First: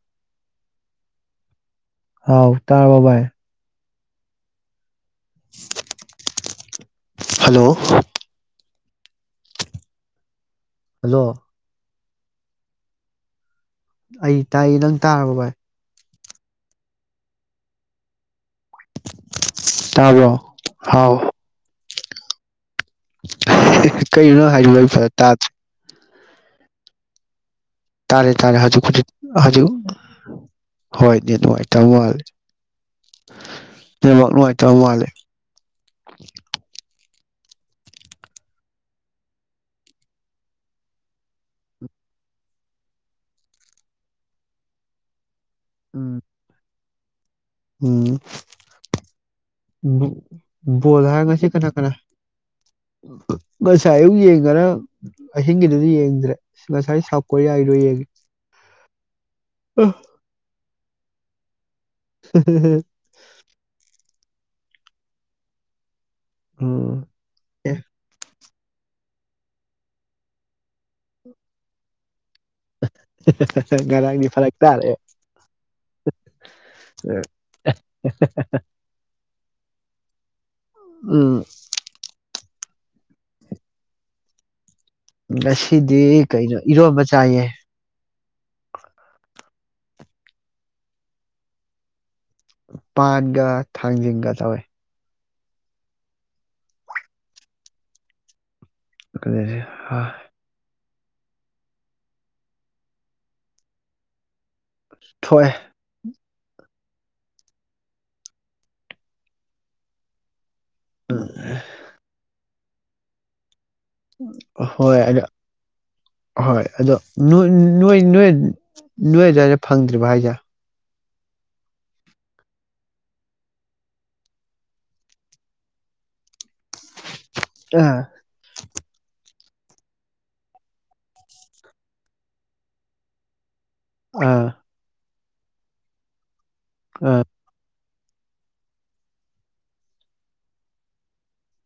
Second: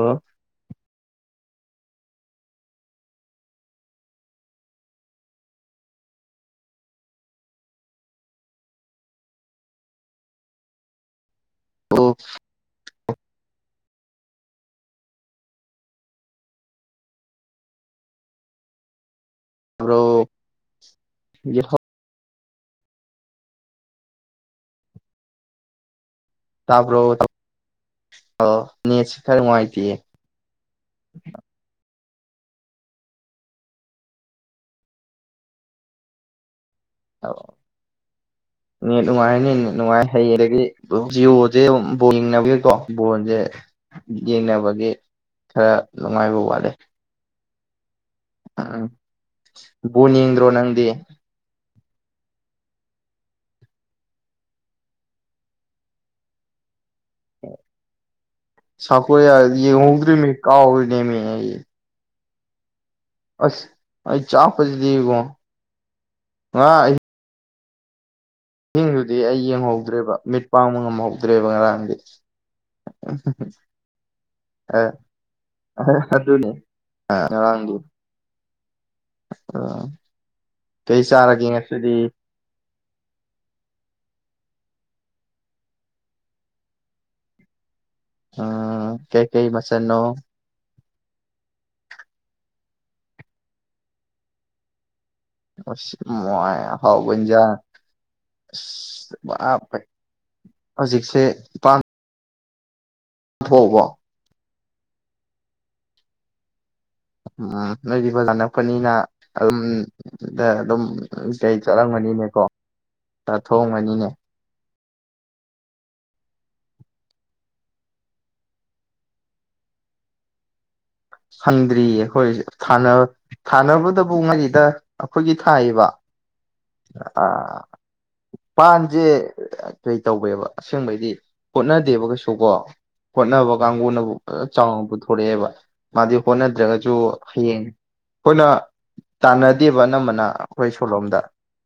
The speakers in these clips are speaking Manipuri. ꯑ ꯍꯥꯎ ꯇꯥꯔ ꯕꯥꯥꯏ ꯍꯂꯣ ꯍꯜꯂꯣ ꯑꯣ ꯑꯩ ꯇꯥꯏ ꯅꯪ ꯇꯥꯔꯕ ꯚꯥꯏ ꯇꯥꯕ꯭ꯔꯣ ꯍꯥꯎ ꯌꯦꯠꯍꯧ ꯀꯩꯅꯅꯣ ꯍꯥꯏꯔꯤꯕ ꯐ ꯇꯥ ꯇꯥꯞ꯭ꯔꯣ ꯇꯥꯔꯦ ꯇꯥꯔꯦ ꯍꯧꯖꯤꯛ ꯍꯧꯖꯤ ꯍꯧꯖꯤ ꯅꯨꯡꯉꯥꯏꯇꯦꯌꯦ ꯍꯣꯏ ꯅꯨꯡꯉꯥꯏ ꯇ ꯃꯥꯂꯦ ꯥꯛꯂꯉꯇ ꯃꯥꯂꯦ ꯅꯦꯠ ꯅꯨꯡꯉꯥꯏꯔꯅꯤ ꯅꯨꯡꯉꯥꯏ ꯍꯩ ꯑꯗꯒꯤ ꯖꯤꯑꯣꯁꯦ ꯕ ꯌꯦꯡꯅꯕꯒꯤꯀꯣ ꯕꯣꯟꯁꯦ ꯌꯦꯡꯅꯕꯒꯤ ꯈꯔ ꯅꯨꯡꯉꯥꯏꯕ ꯋꯥꯠꯂꯦ ꯎꯝ ꯎꯝ ꯅꯤꯗ꯭ꯔꯣ ꯅꯪꯗꯤ ꯕꯣꯜ ꯍꯥꯏꯔ ꯉꯁꯤ ꯀꯅꯥ ꯉꯁꯥꯏ ꯑꯌꯨꯛ ꯌꯦꯡꯉꯅ ꯑꯍꯤꯡꯒꯤꯗꯨꯗꯤ ꯌꯦꯡꯗ꯭ꯔꯦ ꯉꯁꯥꯏ ꯁꯥꯎꯠ ꯀꯣꯔꯤꯌꯥꯒꯤꯗꯣ ꯌꯦꯡꯉꯦ ꯁꯥꯀ ꯌꯥ ꯌꯦ ꯍꯧꯒꯔꯤ ꯀꯥ ꯅꯦꯃꯤ ꯍꯥꯏ [inaudible] ꯑꯁ ꯑꯩ ꯆꯥ ꯐꯁꯤꯗꯤꯀꯣ ꯑꯣ ꯑꯦ ꯏꯤꯡꯗꯨꯗꯤ ꯑꯩ ꯌꯦꯡꯍꯧꯗ꯭ꯔꯦꯕ ꯃꯤꯠ ꯄꯥꯡꯕ ꯉꯝꯍꯧꯗ꯭ꯔꯦꯕ ꯉꯔꯥꯡꯗꯤ ꯉꯔꯥꯡꯗꯤ ꯐꯔꯛ ꯑ ꯇꯥꯔꯦ ꯑꯗꯨꯅꯤ ꯑ ꯉꯔꯥꯡꯗꯤ ꯑ ꯀꯩ ꯎꯝ ꯆꯥꯔꯒꯦ ꯉꯁꯤꯗꯤ ꯉꯁꯤꯗꯤ ꯀꯩꯅꯣ ꯏꯔꯣꯕ ꯆꯥꯏꯌꯦ ꯎꯝ ꯀꯩ ꯀꯩ ꯃꯁꯅꯣ ꯄꯥꯠꯒ ꯊꯥꯡꯖꯤꯡꯒ ꯆꯋꯦ ꯃ ꯍꯥꯎꯕꯟꯖ [inaudible] ꯍꯧꯖꯤꯛꯁꯦꯝ ꯋꯥ ꯊꯣꯏ ꯎꯝ ꯂꯩꯔꯤꯕꯣꯏꯖꯥꯅꯛꯄꯅꯤꯅ ꯑꯗꯨꯝ ꯗ ꯑꯗꯨꯝ ꯎꯝ ꯀꯩ ꯆꯠꯂꯝꯒꯅꯤꯅꯦ ꯀꯣ ꯊ ꯊꯣꯡꯉꯅꯤꯅꯦ ꯍꯣꯏ ꯑꯗꯣ ꯑꯍꯣꯏ ꯑꯗꯣ ꯅꯣꯏ ꯅꯣꯏ ꯅꯣꯏ ꯑꯗꯨꯋꯥꯏꯗ ꯐꯪꯗ꯭ꯔꯤꯕ ꯍꯥꯏꯁꯦ ꯍꯟꯗ꯭ꯔꯤꯌꯦ ꯑꯩꯈꯣꯏ ꯊꯥꯅꯕꯗꯕꯨ ꯉꯥꯔꯤꯗ ꯑꯩꯈꯣꯏꯒꯤ ꯊꯥꯏꯌꯦꯕ ꯑꯥ ꯎ ꯄꯥꯟꯖꯦ ꯀꯩ ꯇꯧꯕꯦꯕ ꯑꯁꯦꯡꯕꯩꯗꯤ ꯍꯣꯠꯅꯗꯦꯕ ꯀꯩꯁꯨ ꯀꯣ ꯍꯣꯠꯅꯕ ꯅꯕꯨ ꯑꯥ ꯆ ꯄꯨꯦꯕ ꯃꯥꯖꯤꯒꯤ ꯐꯣꯟꯅꯦ ꯖꯁꯨꯣ ꯑꯥ ꯍꯌꯦ ꯑꯩꯈꯣꯏꯅ ꯇꯥꯟꯅꯗꯦꯕ ꯑꯅꯝꯕꯅ ꯑꯩꯈꯣꯏ ꯁꯣꯂꯣꯝꯗ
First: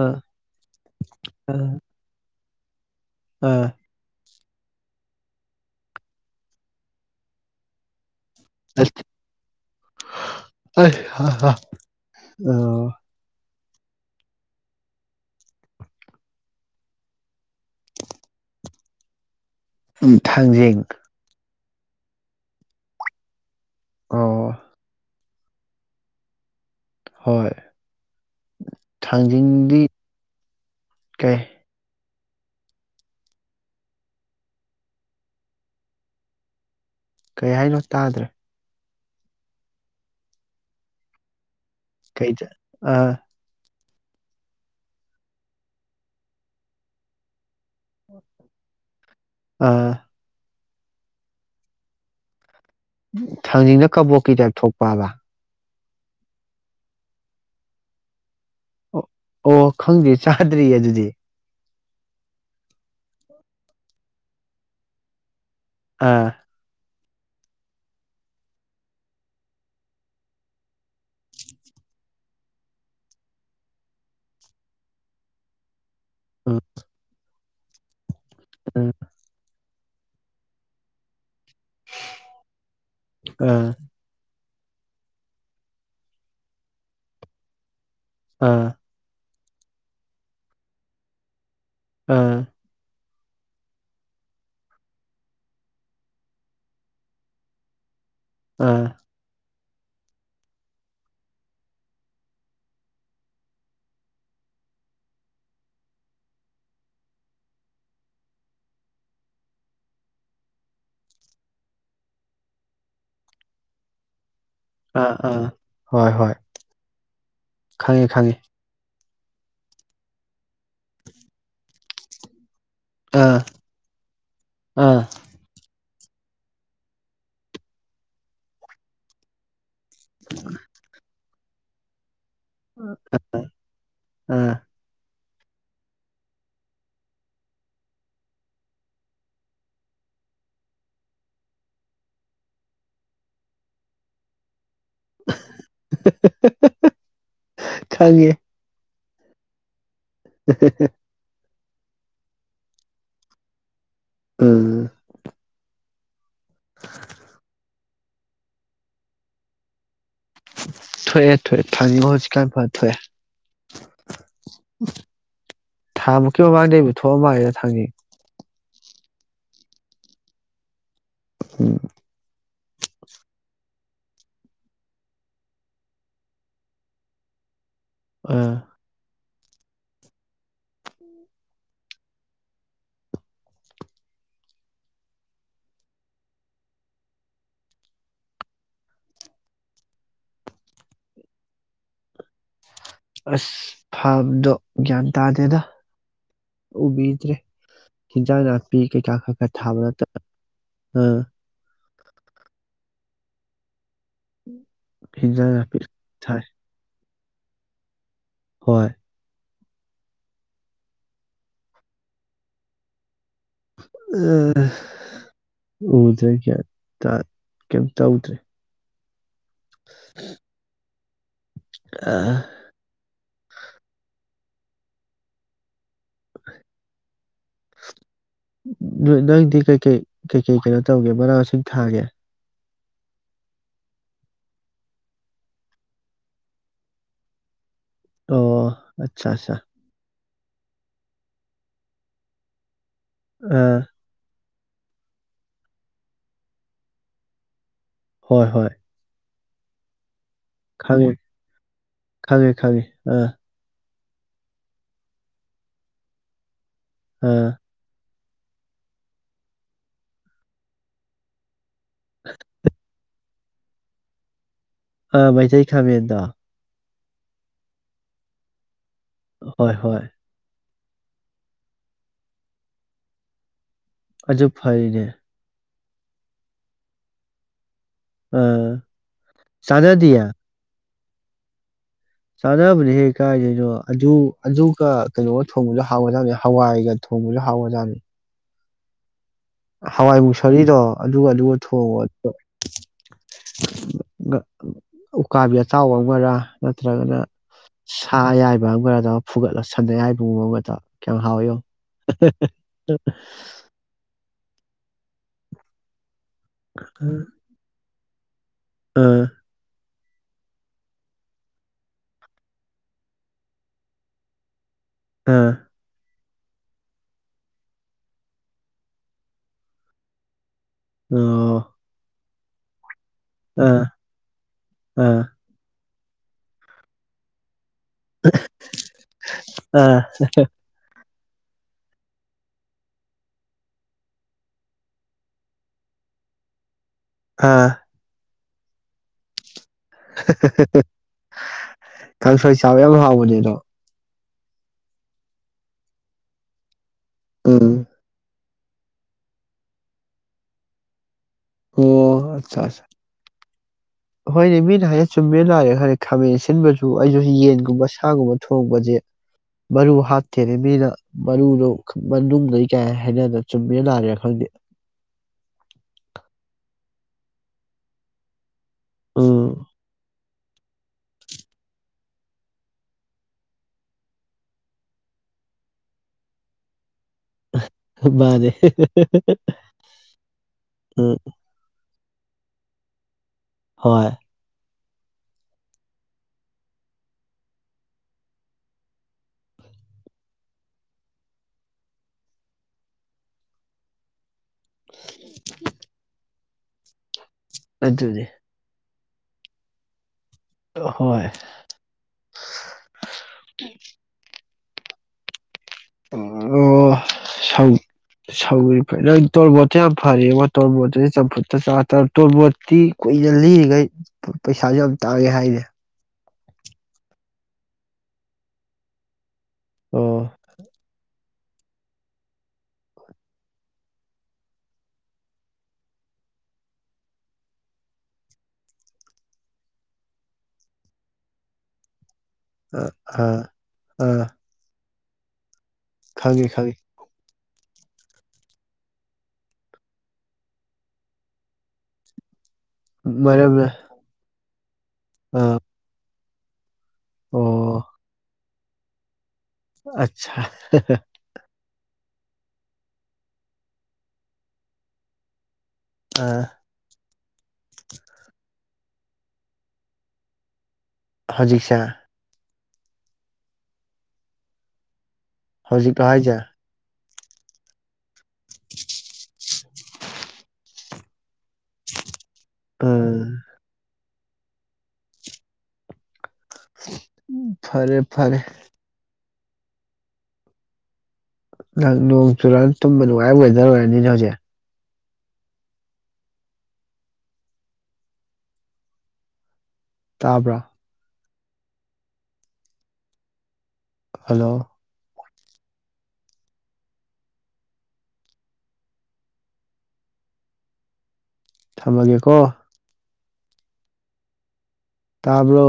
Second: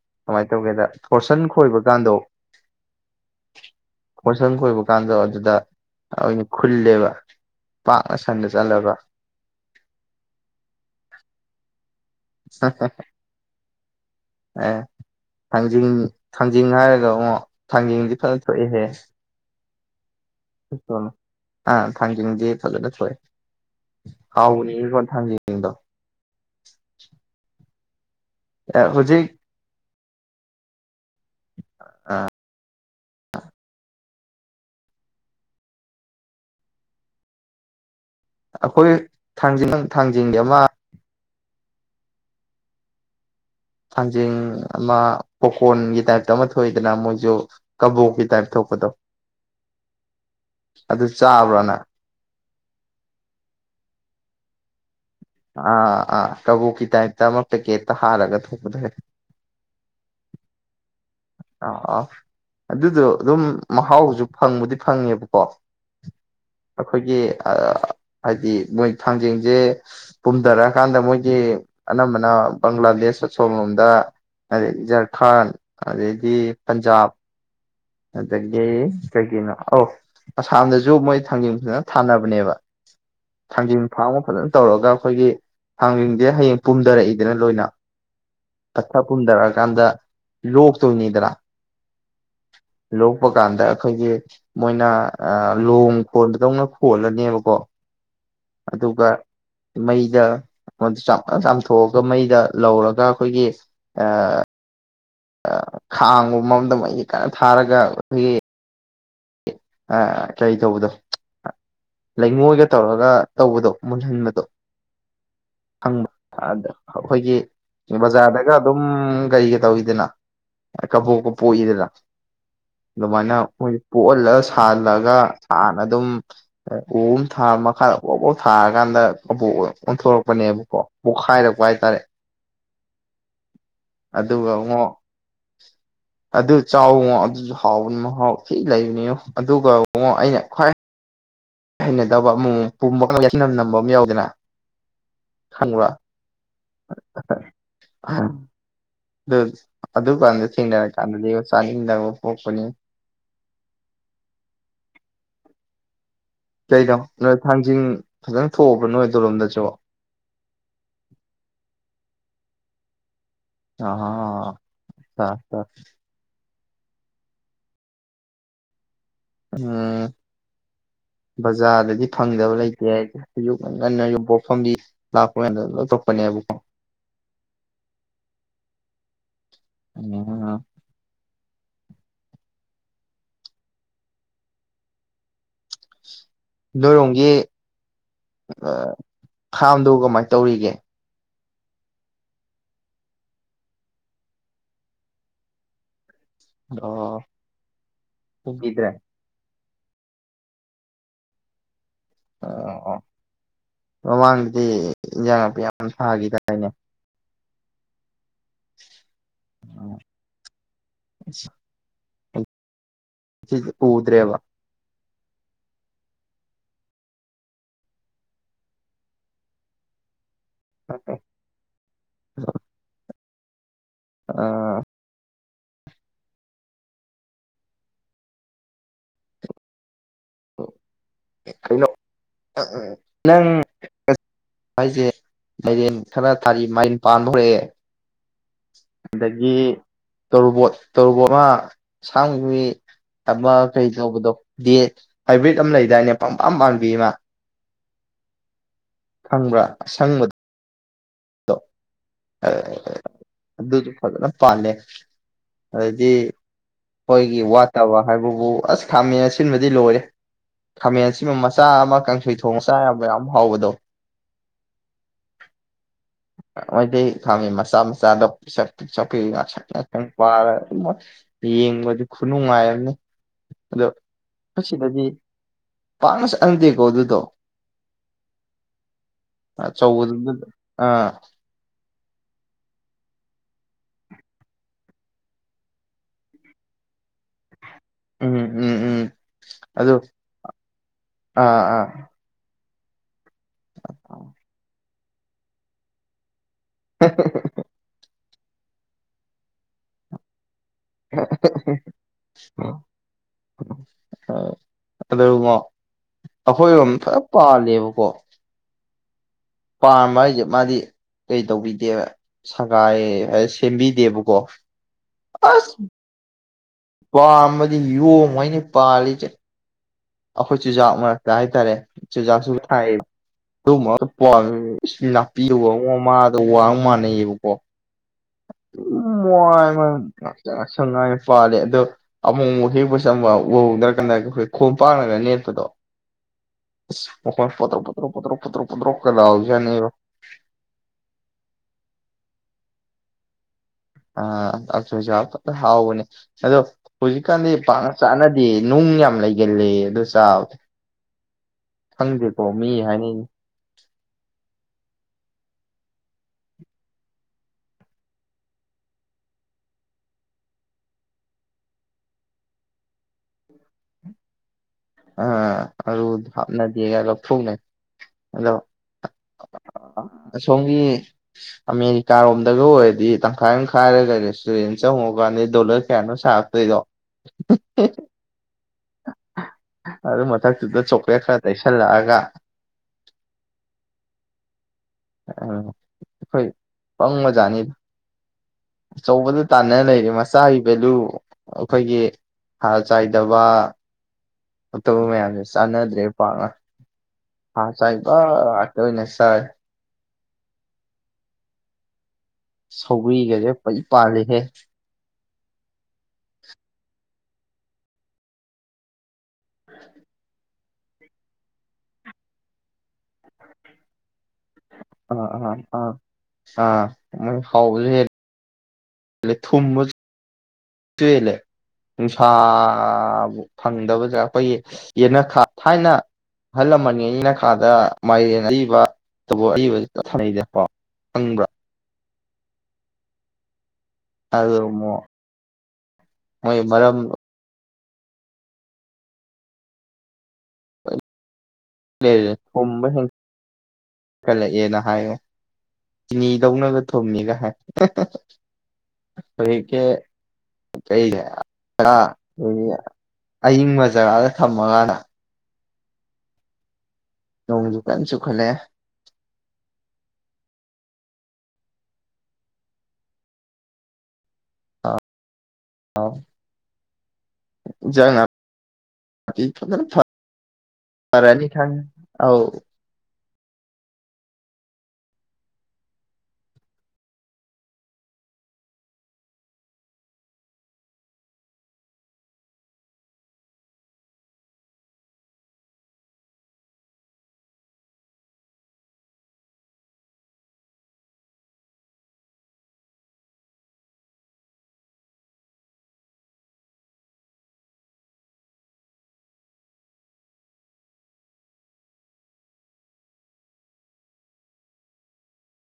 ꯑꯥ ꯀꯃꯥꯏꯅ ꯇꯧꯒꯦꯗ ꯊꯣꯔꯁꯟ ꯈꯣꯏꯕ ꯀꯥꯟꯗꯣ ꯑꯥ ꯄꯣꯟꯠꯁꯟ ꯀꯣꯏꯕ ꯀꯥꯟꯗ ꯑꯗꯨꯗ ꯑꯩꯅ ꯈꯨꯜꯂꯦꯕ ꯑ ꯁꯟꯗ ꯆꯠꯂꯒ ꯑ ꯑ ꯑꯦ ꯊꯥꯡꯖꯤꯡ ꯊꯥꯡꯖꯤꯡ ꯍꯥꯏꯔꯒ ꯑꯣꯛ ꯊꯥꯡꯖꯤꯡꯗꯤ ꯐꯖꯅ ꯊꯣꯛꯑꯦꯍꯦ ꯊꯥꯡꯖꯤꯡ ꯑ ꯊꯝꯖꯗꯤ ꯆꯦ ꯊꯣꯛꯋ ꯑꯣ ꯍꯥꯎꯅꯤꯒꯣꯟ [inaudible] ꯍꯣꯏ ꯍꯧꯖꯤꯛ ꯊꯥꯡꯖꯤꯡꯗꯤ ꯀꯦ ꯀꯩ ꯍꯥꯏꯅꯣ ꯇꯥꯗ꯭ꯔꯦ ꯑꯩꯈꯣꯏ ꯊꯥꯡꯖꯤꯡ ꯊꯥꯡꯖꯤꯡꯒꯤ ꯑꯃ ꯀꯩꯗ ꯑꯥ ꯊꯥꯡꯖꯤꯡ ꯑꯃ ꯄꯣꯀꯣꯔꯟꯒꯤ ꯇꯥꯏꯞꯇ ꯑꯃ ꯊꯣꯛꯏꯗꯅ ꯃꯣꯏꯁꯨ ꯀꯕꯣꯛꯀꯤ ꯇꯥꯏꯞ ꯊꯣꯛꯄꯗꯣ ꯑꯥ ꯑꯗꯨ ꯆꯥꯕ꯭ꯔꯥꯅ ꯊꯥꯡꯖꯤꯡꯅ ꯀꯕꯣꯛꯀꯤ ꯇꯥꯏꯞ ꯊꯣꯛꯄꯕ ꯑꯥ ꯑꯥ ꯀꯕꯣꯛꯀꯤ ꯇꯥꯏꯞꯇ ꯑꯃꯨꯛ ꯄꯦꯀꯦꯠꯇ ꯍꯥꯜꯂꯒ ꯊꯣꯛ ꯑꯣ ꯑꯣ ꯈꯪꯗꯦ ꯆ ꯐꯠꯗ꯭ꯔꯤ ꯑꯗꯨꯗꯤ ꯑꯥ ꯑꯥ ꯑꯗꯨꯗꯣ ꯑꯗꯨꯝ ꯃꯍꯥꯎꯁꯨ ꯐꯪꯕꯨꯗꯤ ꯐꯪꯉꯦꯕꯀꯣ ꯑꯥ ꯑꯩꯈꯣꯏꯒꯤ ꯍꯥꯏꯗꯤ ꯃꯣꯏ ꯊꯥꯡꯖꯦꯡꯁꯦ ꯄꯨꯝꯊꯔꯛꯑꯀꯥꯟꯗ ꯃꯣꯏꯒꯤ ꯑꯅꯝꯕꯅ ꯕꯪꯒ꯭ꯂꯥꯗꯦꯁ ꯑ ꯁꯣꯂꯣꯝꯗ ꯑꯗꯩ ꯏꯖꯔꯈꯥꯟ ꯑꯗꯨꯗꯩꯗꯤ ꯄꯟꯖꯥꯕ ꯑꯗꯨꯗꯒꯤꯦ ꯑꯥ ꯀꯒꯅꯣ ꯑꯧ ꯑꯁꯥꯝꯗꯖꯨ ꯃꯣꯏ ꯊꯥꯡꯖꯤꯡ ꯐꯖꯅ ꯊꯥꯅꯕꯅꯦꯕ ꯑꯥ ꯊꯥꯡꯖꯤꯡ ꯐꯥꯔ꯭ꯝ ꯒ ꯐꯖꯅ ꯇꯧꯔꯒ ꯑꯩꯈꯣꯏꯒꯤ ꯊꯥꯡꯖꯡꯁꯦ ꯍꯌꯦꯡ ꯄꯨꯝꯊꯔꯛꯏꯗꯅ ꯂꯣꯏꯅ ꯑꯥ ꯑꯥ ꯑꯊ ꯄꯨꯟꯗꯔꯒ ꯀꯥꯟꯗ ꯂꯣꯛꯇꯣꯅꯤꯗ꯭ꯔꯥ ꯑꯥ ꯂꯣꯛꯄ ꯀꯥꯟꯗ ꯑꯩꯈꯣꯏꯒꯤ ꯃꯣꯏꯅ ꯂꯣꯡ ꯈꯣꯟꯕꯗꯧꯅ ꯈꯣꯜꯂꯅꯦꯕꯀꯣ ꯑꯥ ꯑꯗꯨꯒ ꯃꯩꯗ ꯃꯣꯟꯗꯨ ꯆꯥꯝꯊꯣꯛꯑꯒ ꯃꯩꯗ ꯂꯧꯔꯒ ꯑꯩꯈꯣꯏꯒꯤ ꯈꯥꯡꯕ ꯃꯔꯝꯗ ꯑꯩꯁ ꯀꯟꯅ ꯊꯥꯔꯒ ꯑꯩꯈꯣꯏꯒꯤ ꯑ ꯀꯔꯤ ꯇꯧꯕꯗꯣ ꯂꯩꯉꯣꯏꯒ ꯇꯧꯔꯒ ꯇꯧꯕꯗꯣ ꯃꯨꯟꯍꯟꯕꯗꯣ ꯑꯥ ꯑꯥ ꯪꯕ ꯍꯣꯏ ꯍꯣꯏ ꯑ ꯑꯩꯈꯣꯏꯒꯤ ꯈꯪꯉꯦ ꯈꯪꯉꯦ ꯕꯖꯥꯔꯗꯒ ꯑꯗꯨꯝ ꯀꯔꯤꯒ ꯇꯧꯋꯗꯅ ꯀꯕꯣꯛꯀ ꯄꯣꯛꯏꯗꯅ ꯃꯅ ꯑꯥ ꯂ ꯑꯥ ꯊꯥꯍꯜꯂꯛꯒ [inaudible] ꯅ ꯑꯗꯨꯝ ꯎꯍꯨꯝ ꯊꯥ ꯃꯈꯥꯗ ꯥꯎ ꯄꯣꯛ ꯊꯥꯔꯀꯥꯟꯗꯕꯣꯛ ꯑꯣꯟꯊꯣꯔꯛꯄꯅꯦꯕꯀꯣ ꯄꯣꯛꯈꯥꯏꯔꯛ ꯋꯥꯏꯇꯥꯔꯦ ꯑꯥ ꯑꯗꯨꯒꯉꯣ ꯑꯗꯨ ꯆꯥꯎ ꯑꯗꯨꯁꯨ ꯍꯥꯎ ꯍꯥꯎ ꯀꯩ ꯂꯩꯅꯦꯣ ꯑꯗꯨꯒ ꯃꯉꯣ ꯑꯩꯅ ꯈ꯭ꯋꯥꯏ ꯍꯩꯅ ꯇꯧꯕ ꯑꯃꯨ ꯅꯝ ꯅꯝꯕ ꯑꯃ ꯌꯥꯎꯗꯅ ꯈꯡꯕꯔꯥ ꯑꯥ ꯈꯪꯉꯦ ꯎꯝ ꯑꯗꯨ ꯀꯥꯟꯗ ꯊꯦꯡꯅꯔ ꯀꯥꯟꯗꯗꯤ ꯆꯥꯅꯤꯡꯗꯕꯥ ꯄꯣꯛꯄꯅꯤ ꯎꯝ ꯀꯩꯅꯣ ꯅꯣꯏ ꯊꯥꯡꯖꯤꯡ ꯐꯖꯅ ꯊꯣꯛꯑꯕ ꯅꯣꯏ ꯗꯂꯣꯝꯗꯁꯨ ꯊꯣꯛꯑꯦ ꯊꯣꯛꯑꯦ ꯊꯪꯖꯤꯡ ꯀꯥꯏ ꯐ ꯊꯑꯦ ꯑꯥ ꯇ ꯇ ꯅꯕ ꯊꯣꯑ ꯃꯥꯏꯅ ꯊꯥꯡꯉꯤ ꯎꯝ ꯎꯝ ꯕꯖꯥꯔꯗꯗꯤ ꯐꯪꯗꯕ ꯂꯩꯇꯦ ꯍꯥꯏꯁꯦ ꯉꯟꯅ ꯌ ꯄꯣꯔꯐꯝꯗꯤ ꯂꯥꯛꯄꯗ ꯂꯧꯊꯣꯛꯄꯅꯦꯕꯀꯣ ꯑꯥ ꯑ ꯅꯣꯏꯔꯣꯡꯒꯤ ꯐꯝꯗꯣ ꯀꯃꯥꯏꯅ ꯇꯧꯔꯤꯒꯦ ꯑꯁ ꯐꯥꯝꯗꯣ ꯒ꯭ꯌꯥꯟ ꯇꯥꯗꯦꯗ ꯑꯣ ꯎꯕꯤꯗꯔ꯭ꯦ ꯍꯤꯟꯖꯥꯡ ꯅꯥꯄꯤ ꯎꯈꯤꯗ꯭ꯔꯦ ꯀꯩꯀꯈꯛꯇꯅꯦ ꯊꯥꯕ ꯅꯠꯇ ꯎꯝ ꯑ ꯃꯃꯥꯡꯗꯗꯤ ꯏꯟꯖꯥꯡ ꯍꯤꯟꯖꯥꯡ ꯅꯥꯄꯤ ꯌꯥꯝ ꯊꯥꯏ ꯊꯈꯤꯗꯥꯏꯅꯦ ꯍꯣꯏ ꯎ ꯎ ꯎꯗꯔ꯭ꯦꯕꯥ ꯑꯥ ꯎꯗ꯭ꯔꯦ ꯀꯦꯝꯃꯥ ꯀꯦꯝꯇꯧꯗꯔ꯭ꯦ ꯑꯦ ꯑ ꯑꯥ ꯅꯣꯏꯗꯤ ꯀꯩ ꯀꯩ ꯀꯩ ꯀꯩ ꯀꯩꯅꯣ ꯇꯧꯒꯦ ꯃꯅꯥ ꯃꯁꯤꯡ ꯀꯩꯅꯣ ꯊꯥꯒꯦ ꯅꯪ ꯍꯥꯏꯁꯦ ꯃꯥꯏꯔꯦꯟ ꯈꯔ ꯊꯥꯔꯤ ꯃꯥꯏꯟ ꯄꯥꯟꯕ ꯍꯧꯔꯛꯑꯦ ꯑꯣ ꯑꯆꯥ ꯑꯆꯥ ꯇꯧꯔꯕꯣꯠ ꯇꯧꯔꯕꯣꯠ ꯑꯃ ꯁꯥꯡꯕꯤ ꯇꯃ ꯑꯥ ꯀꯩ ꯆꯥꯎꯕꯗꯣ ꯗꯤ ꯍꯥꯏꯕ꯭ꯔꯤꯠ ꯑꯃ ꯂꯩꯗꯥꯏꯅꯦ ꯄꯝꯄꯥꯝ ꯄꯥꯝꯕꯤ ꯑꯃ ꯍꯣꯏ ꯍꯣꯏ ꯈꯪꯕ꯭ꯔꯥ ꯑꯁꯪꯕꯗ ꯈꯪꯉꯤ ꯈꯪꯉꯤ ꯈꯪꯉꯤ ꯑ ꯑꯗꯨꯁꯨ ꯐꯖꯅ ꯄꯥꯜꯂꯦ ꯑꯗꯩꯗꯤ ꯍꯣꯏꯒꯤ ꯑꯥ ꯋꯥ ꯇ ꯋꯥ ꯍꯥꯏꯕꯕꯨ ꯑꯁ ꯈꯥꯃꯦꯟ ꯑꯁꯤꯟꯕꯗꯤ ꯂꯣꯏꯔꯦ ꯈꯥꯃꯦꯟ ꯑꯁꯤꯃ ꯃꯁ ꯆꯥ ꯑꯃ ꯀꯥꯡꯁꯣꯏ ꯊꯣꯡꯉ ꯆꯥ ꯌꯥꯕ ꯌꯥꯝ ꯍꯥꯎꯕꯗꯣ ꯑ ꯃꯩꯇꯩ ꯈꯥꯃꯦꯟꯗꯣ ꯃꯩꯇꯩ ꯈꯥꯃꯦꯟ ꯃꯆꯥ ꯃꯆꯥꯗꯣ ꯄꯤꯁꯛ ꯄꯤꯁꯛ ꯄꯤꯛ ꯉꯥꯡꯁꯪ ꯍꯣꯏ ꯍꯣꯏ ꯉꯥꯡꯁꯪ ꯄꯥꯔꯒꯥ ꯏꯃꯥꯏ ꯌꯦꯡꯕꯗꯤ ꯈꯨꯅꯨꯡꯉꯥꯏꯝꯅꯤ ꯑꯗꯣ ꯑꯗꯨ ꯑꯁꯤꯗꯗꯤ ꯐꯔꯤꯅꯦ ꯄꯥꯛꯅꯥ ꯆꯥꯅꯗꯦꯀꯣ ꯑꯗꯨ ꯗꯣ ꯑ ꯆꯥꯅꯗꯤꯌꯦ ꯑꯆꯧꯕꯗꯨꯗ ꯑꯥ ꯆꯥꯅꯕꯅꯤ ꯍꯦ ꯀꯥꯏꯗꯩꯅꯣ ꯑꯗꯨ ꯑꯗꯨꯒ ꯀꯩꯅꯣꯒ ꯊꯣꯡꯕꯖꯨ ꯍꯥꯎꯒꯖꯥꯅꯤ ꯍꯋꯥꯏꯒ ꯊꯣꯡꯕꯖꯨ ꯍꯥꯎꯒꯖꯥꯅꯤ ꯎꯝ ꯎꯝ ꯎꯝ ꯑꯗꯨ ꯍꯋꯥꯏ ꯃꯨꯁꯣꯔꯤꯗꯣ ꯑꯗꯨꯒ ꯑꯗꯨꯒ ꯑꯥ ꯊꯣꯡꯉꯣ ꯑꯥ ꯎꯀꯥꯕꯤ ꯑꯇꯥꯎꯕ ꯑꯃꯔꯥ ꯅꯠꯇ꯭ꯔꯒꯅ ꯑꯥ ꯑꯌꯥꯏꯕ ꯑꯝꯒꯔꯗ ꯐꯨꯒꯠꯂ ꯁꯟ ꯑꯌꯥꯏꯕꯒꯨꯝꯕ ꯑꯃ ꯀꯌꯥꯝ ꯍꯥꯎꯋꯤ ꯌꯦꯡꯉꯣ [unintelligible] ꯑꯈꯣꯏꯔꯣꯝ ꯐꯖ ꯄꯥꯜꯂꯦꯕꯣ ꯀꯣ ꯑꯝ ꯄꯥꯝꯕ ꯍꯥꯏꯖꯦ ꯃꯥꯗꯤ ꯀꯩ ꯇꯧꯕꯤꯗꯦꯕ ꯁꯒꯥꯏ ꯍꯥꯏ ꯁꯦꯝꯕꯤꯗꯦꯕꯀꯣ ꯑꯥ ꯑꯁ ꯄꯥꯝꯃꯗꯤ ꯌꯣꯝꯉꯩꯅꯤ ꯄꯥꯜꯂꯤꯖꯦ ꯈꯣꯏ ꯆꯨꯖꯥꯛ ꯃꯔꯛꯇ ꯑꯣ ꯍꯥꯏꯇꯥꯔꯦ ꯖꯁꯨ ꯊꯥꯏ ꯑꯗꯨ ꯑꯥ ꯄ ꯑꯥ ꯂꯅꯥꯄꯤ ꯑꯣ ꯃꯥ ꯑꯗꯣ ꯋꯥꯡ ꯃꯥꯥꯟꯅꯩꯑꯕꯀꯣ ꯃ ꯑꯥ ꯃ ꯁꯉꯥꯏ ꯄꯥꯂꯦ ꯑꯗꯣ ꯑꯃꯨꯛ ꯑꯃꯨꯛ ꯍꯦꯛꯄ ꯆꯝꯕ ꯎꯍꯧꯗ꯭ꯔꯀꯥꯟꯗ ꯑꯩꯈꯣꯏ ꯈꯣꯡꯝ ꯄꯥꯡꯅꯒ ꯅꯦꯠꯄꯗꯣ ꯍꯣꯏ ꯄꯠꯇ꯭ꯔꯣ ꯄ꯭ꯔꯣ ꯄ꯭ꯔꯣ ꯄꯣ ꯄꯟ꯭ꯔꯣ ꯀꯅ ꯍꯧ ꯀꯪ ꯁ ꯇꯃꯦꯕꯨ ꯍꯕꯣꯖꯗꯣ ꯑꯣꯏꯖ ꯍꯥꯎꯅꯦ ꯑꯗꯣ ꯍꯧꯖꯤꯛꯀꯥꯟꯗꯤ ꯎꯝ ꯄ ꯆꯥꯅ ꯍꯥꯏꯗꯤ ꯅꯨꯡ ꯌꯥꯝ ꯂꯩꯒꯜꯂꯤ ꯑꯗꯨ ꯆꯥꯎꯗꯦ ꯑꯣ ꯑꯠꯆꯥ ꯑ ꯍꯣꯏꯅꯦ ꯃꯤꯅ ꯍꯥꯏꯅ ꯆꯨꯝ ꯆꯨꯝꯃꯦꯅ ꯂꯥꯔꯦ ꯈꯪꯗꯦ ꯈꯥꯃꯦꯟ ꯑꯁꯤꯟꯕꯁꯨ ꯑꯩꯁꯨ ꯌꯦꯟꯒꯨꯝꯕ ꯁꯥꯒꯨꯝꯕ ꯊꯣꯡꯕꯁꯦ ꯃꯔꯨ ꯍꯥꯠꯇꯦꯅꯦ ꯃꯤꯅ ꯃꯔꯨꯗꯣ ꯃꯅꯨꯡꯗꯩ ꯀꯥꯏ ꯍꯥꯏꯅꯗꯅ ꯆꯨꯝꯃꯦꯅ ꯂꯥꯛꯑꯦꯥ ꯈꯪꯗꯦ ꯅꯗꯤꯒ ꯂꯣ ꯐ꯭ꯔꯨꯅꯦ ꯃ ꯑꯥ ꯑꯁꯣꯝꯒꯤ ꯑꯃꯦꯔꯤꯀꯥꯔꯣꯝꯗꯒ ꯑꯣꯏꯔꯗꯤ ꯇꯪꯈꯥꯏ ꯇꯪꯈꯥꯏꯔꯒ ꯔꯦꯁꯇꯨꯔꯦꯟ ꯆꯪꯉꯀꯥꯟꯗ ꯗꯣꯂꯔ ꯀꯌꯥꯅꯣ ꯁꯥꯔꯛꯇꯣꯏꯗꯣ ꯃꯥꯔꯦ ꯑꯔꯦ ꯃꯊꯛ ꯇꯨꯗ ꯎꯝ ꯆꯣꯀꯂ ꯈꯥ ꯇ ꯁꯂ ꯇꯒ ꯍꯣꯏ ꯎ ꯑꯩꯈꯣꯏ ꯄꯪ ꯃꯖꯥꯅꯤꯗ ꯑꯆꯧꯕꯗ ꯇꯥꯟꯅꯅ ꯂꯩꯔꯤ ꯃꯆꯥꯒꯤ ꯚꯦꯂꯨ ꯑꯩꯈꯣꯏꯒꯤ ꯍꯥꯔ ꯆꯥꯏꯗꯕ ꯑꯇꯣꯞꯄ ꯃꯌꯥꯝꯁꯦ ꯆꯥꯟꯅꯗ꯭ꯔꯦ ꯄꯥꯅ ꯍꯥ ꯆꯥꯏꯕ ꯑꯗꯨꯅꯤ ꯑꯇ ꯍ ꯅꯁꯤ ꯇꯥꯏ ꯍꯣꯏ ꯁꯧꯒ꯭ꯔꯤꯒꯁꯦ ꯐꯩ ꯄꯥꯜꯂꯤꯍꯦ ꯑꯣ ꯑꯣ ꯁ ꯁꯧ ꯐ ꯅ ꯇꯣꯔꯕꯣꯠꯇꯁ ꯌꯥꯝ ꯐꯔꯦꯕ ꯇꯣꯔꯕꯣꯠꯇꯨꯦ ꯆꯝꯐꯨꯠꯇ ꯆꯥ ꯇꯣꯔꯕꯣꯠꯇꯤ ꯀꯨꯏꯅ ꯂꯤꯔꯤꯈꯩ ꯄꯩꯁꯥꯁꯨ ꯌꯥꯝ ꯇꯥꯋꯦ ꯑꯥ ꯑꯥ ꯍꯥꯏꯁꯦ ꯑꯥ ꯑꯥ ꯃ ꯍꯥꯎꯁ ꯊꯨꯝꯕꯣ ꯑꯣ ꯆꯦꯜꯂꯦ ꯅꯨꯡꯁꯥꯕꯨ ꯐꯪꯗꯕꯗ ꯑꯩꯈꯣꯏꯒꯤ ꯌꯦꯅꯈꯥ ꯊꯥꯏꯅ ꯑꯍꯜ ꯂꯃꯟꯅꯤ ꯌꯦꯅꯈꯥꯗ ꯃꯥꯏ ꯑꯏꯕ ꯑꯅꯩꯣ ꯐꯪꯕ꯭ꯔꯥ ꯑ ꯑꯗꯨꯗꯑꯃꯨꯛ ꯈꯪꯉꯤ ꯍꯣꯏꯌꯦ ꯈꯪꯉꯤ ꯃꯔꯝ- ꯂꯩꯖꯔꯦ ꯈꯨꯝꯕ ꯍꯦꯟ ꯃꯔꯝꯅ ꯇꯜꯂꯦ- ꯍꯦꯟꯅ ꯍꯥꯏꯌꯣ ꯑꯥ ꯆꯤꯅꯤ ꯗꯧꯅꯒ ꯊꯨꯝꯃꯤꯒ ꯍꯥꯏ ꯑꯣ ꯍ ꯍ ꯍ ꯍꯧꯖꯤꯛꯀꯤ ꯑꯠꯆꯥ ꯑꯇꯩꯖꯦ ꯑꯥ ꯑꯩꯈꯣꯏꯒꯤ ꯑꯌꯤꯡꯕ ꯖꯒꯥꯗ ꯊꯝꯃꯀꯥꯟꯗ ꯑ ꯅꯣꯡꯖꯨ ꯀꯟ ꯆꯨꯈꯠꯂꯛꯑꯦ ꯍꯧꯖꯤꯛꯁꯦ ꯑꯥ ꯍꯧꯖꯤꯛ ꯂꯣ ꯍꯥꯏꯖꯦ ꯏꯟꯖꯥꯡ ꯅꯥ- [inaudible] ꯄꯤ ꯐꯖꯅ [unintelligible] ꯐꯔ ꯐꯔꯅꯤ ꯈꯪꯉꯦ ꯑꯥꯎ ꯎꯝ ꯐꯔꯦ ꯐꯔꯦ ꯅꯪ ꯅꯣꯡ ꯆꯨꯔꯥꯟ ꯇꯨꯝꯕ ꯅꯨꯡꯉꯥꯏꯕ ꯋꯦꯗꯔ ꯑꯣꯏꯔꯅꯤꯅꯦ ꯍꯧꯖꯤꯛ ꯇꯥꯕ꯭ꯔꯥ ꯍꯜꯂꯣ ꯊꯝꯃꯒꯦꯀꯣ ꯇꯥꯕ꯭ꯔꯣ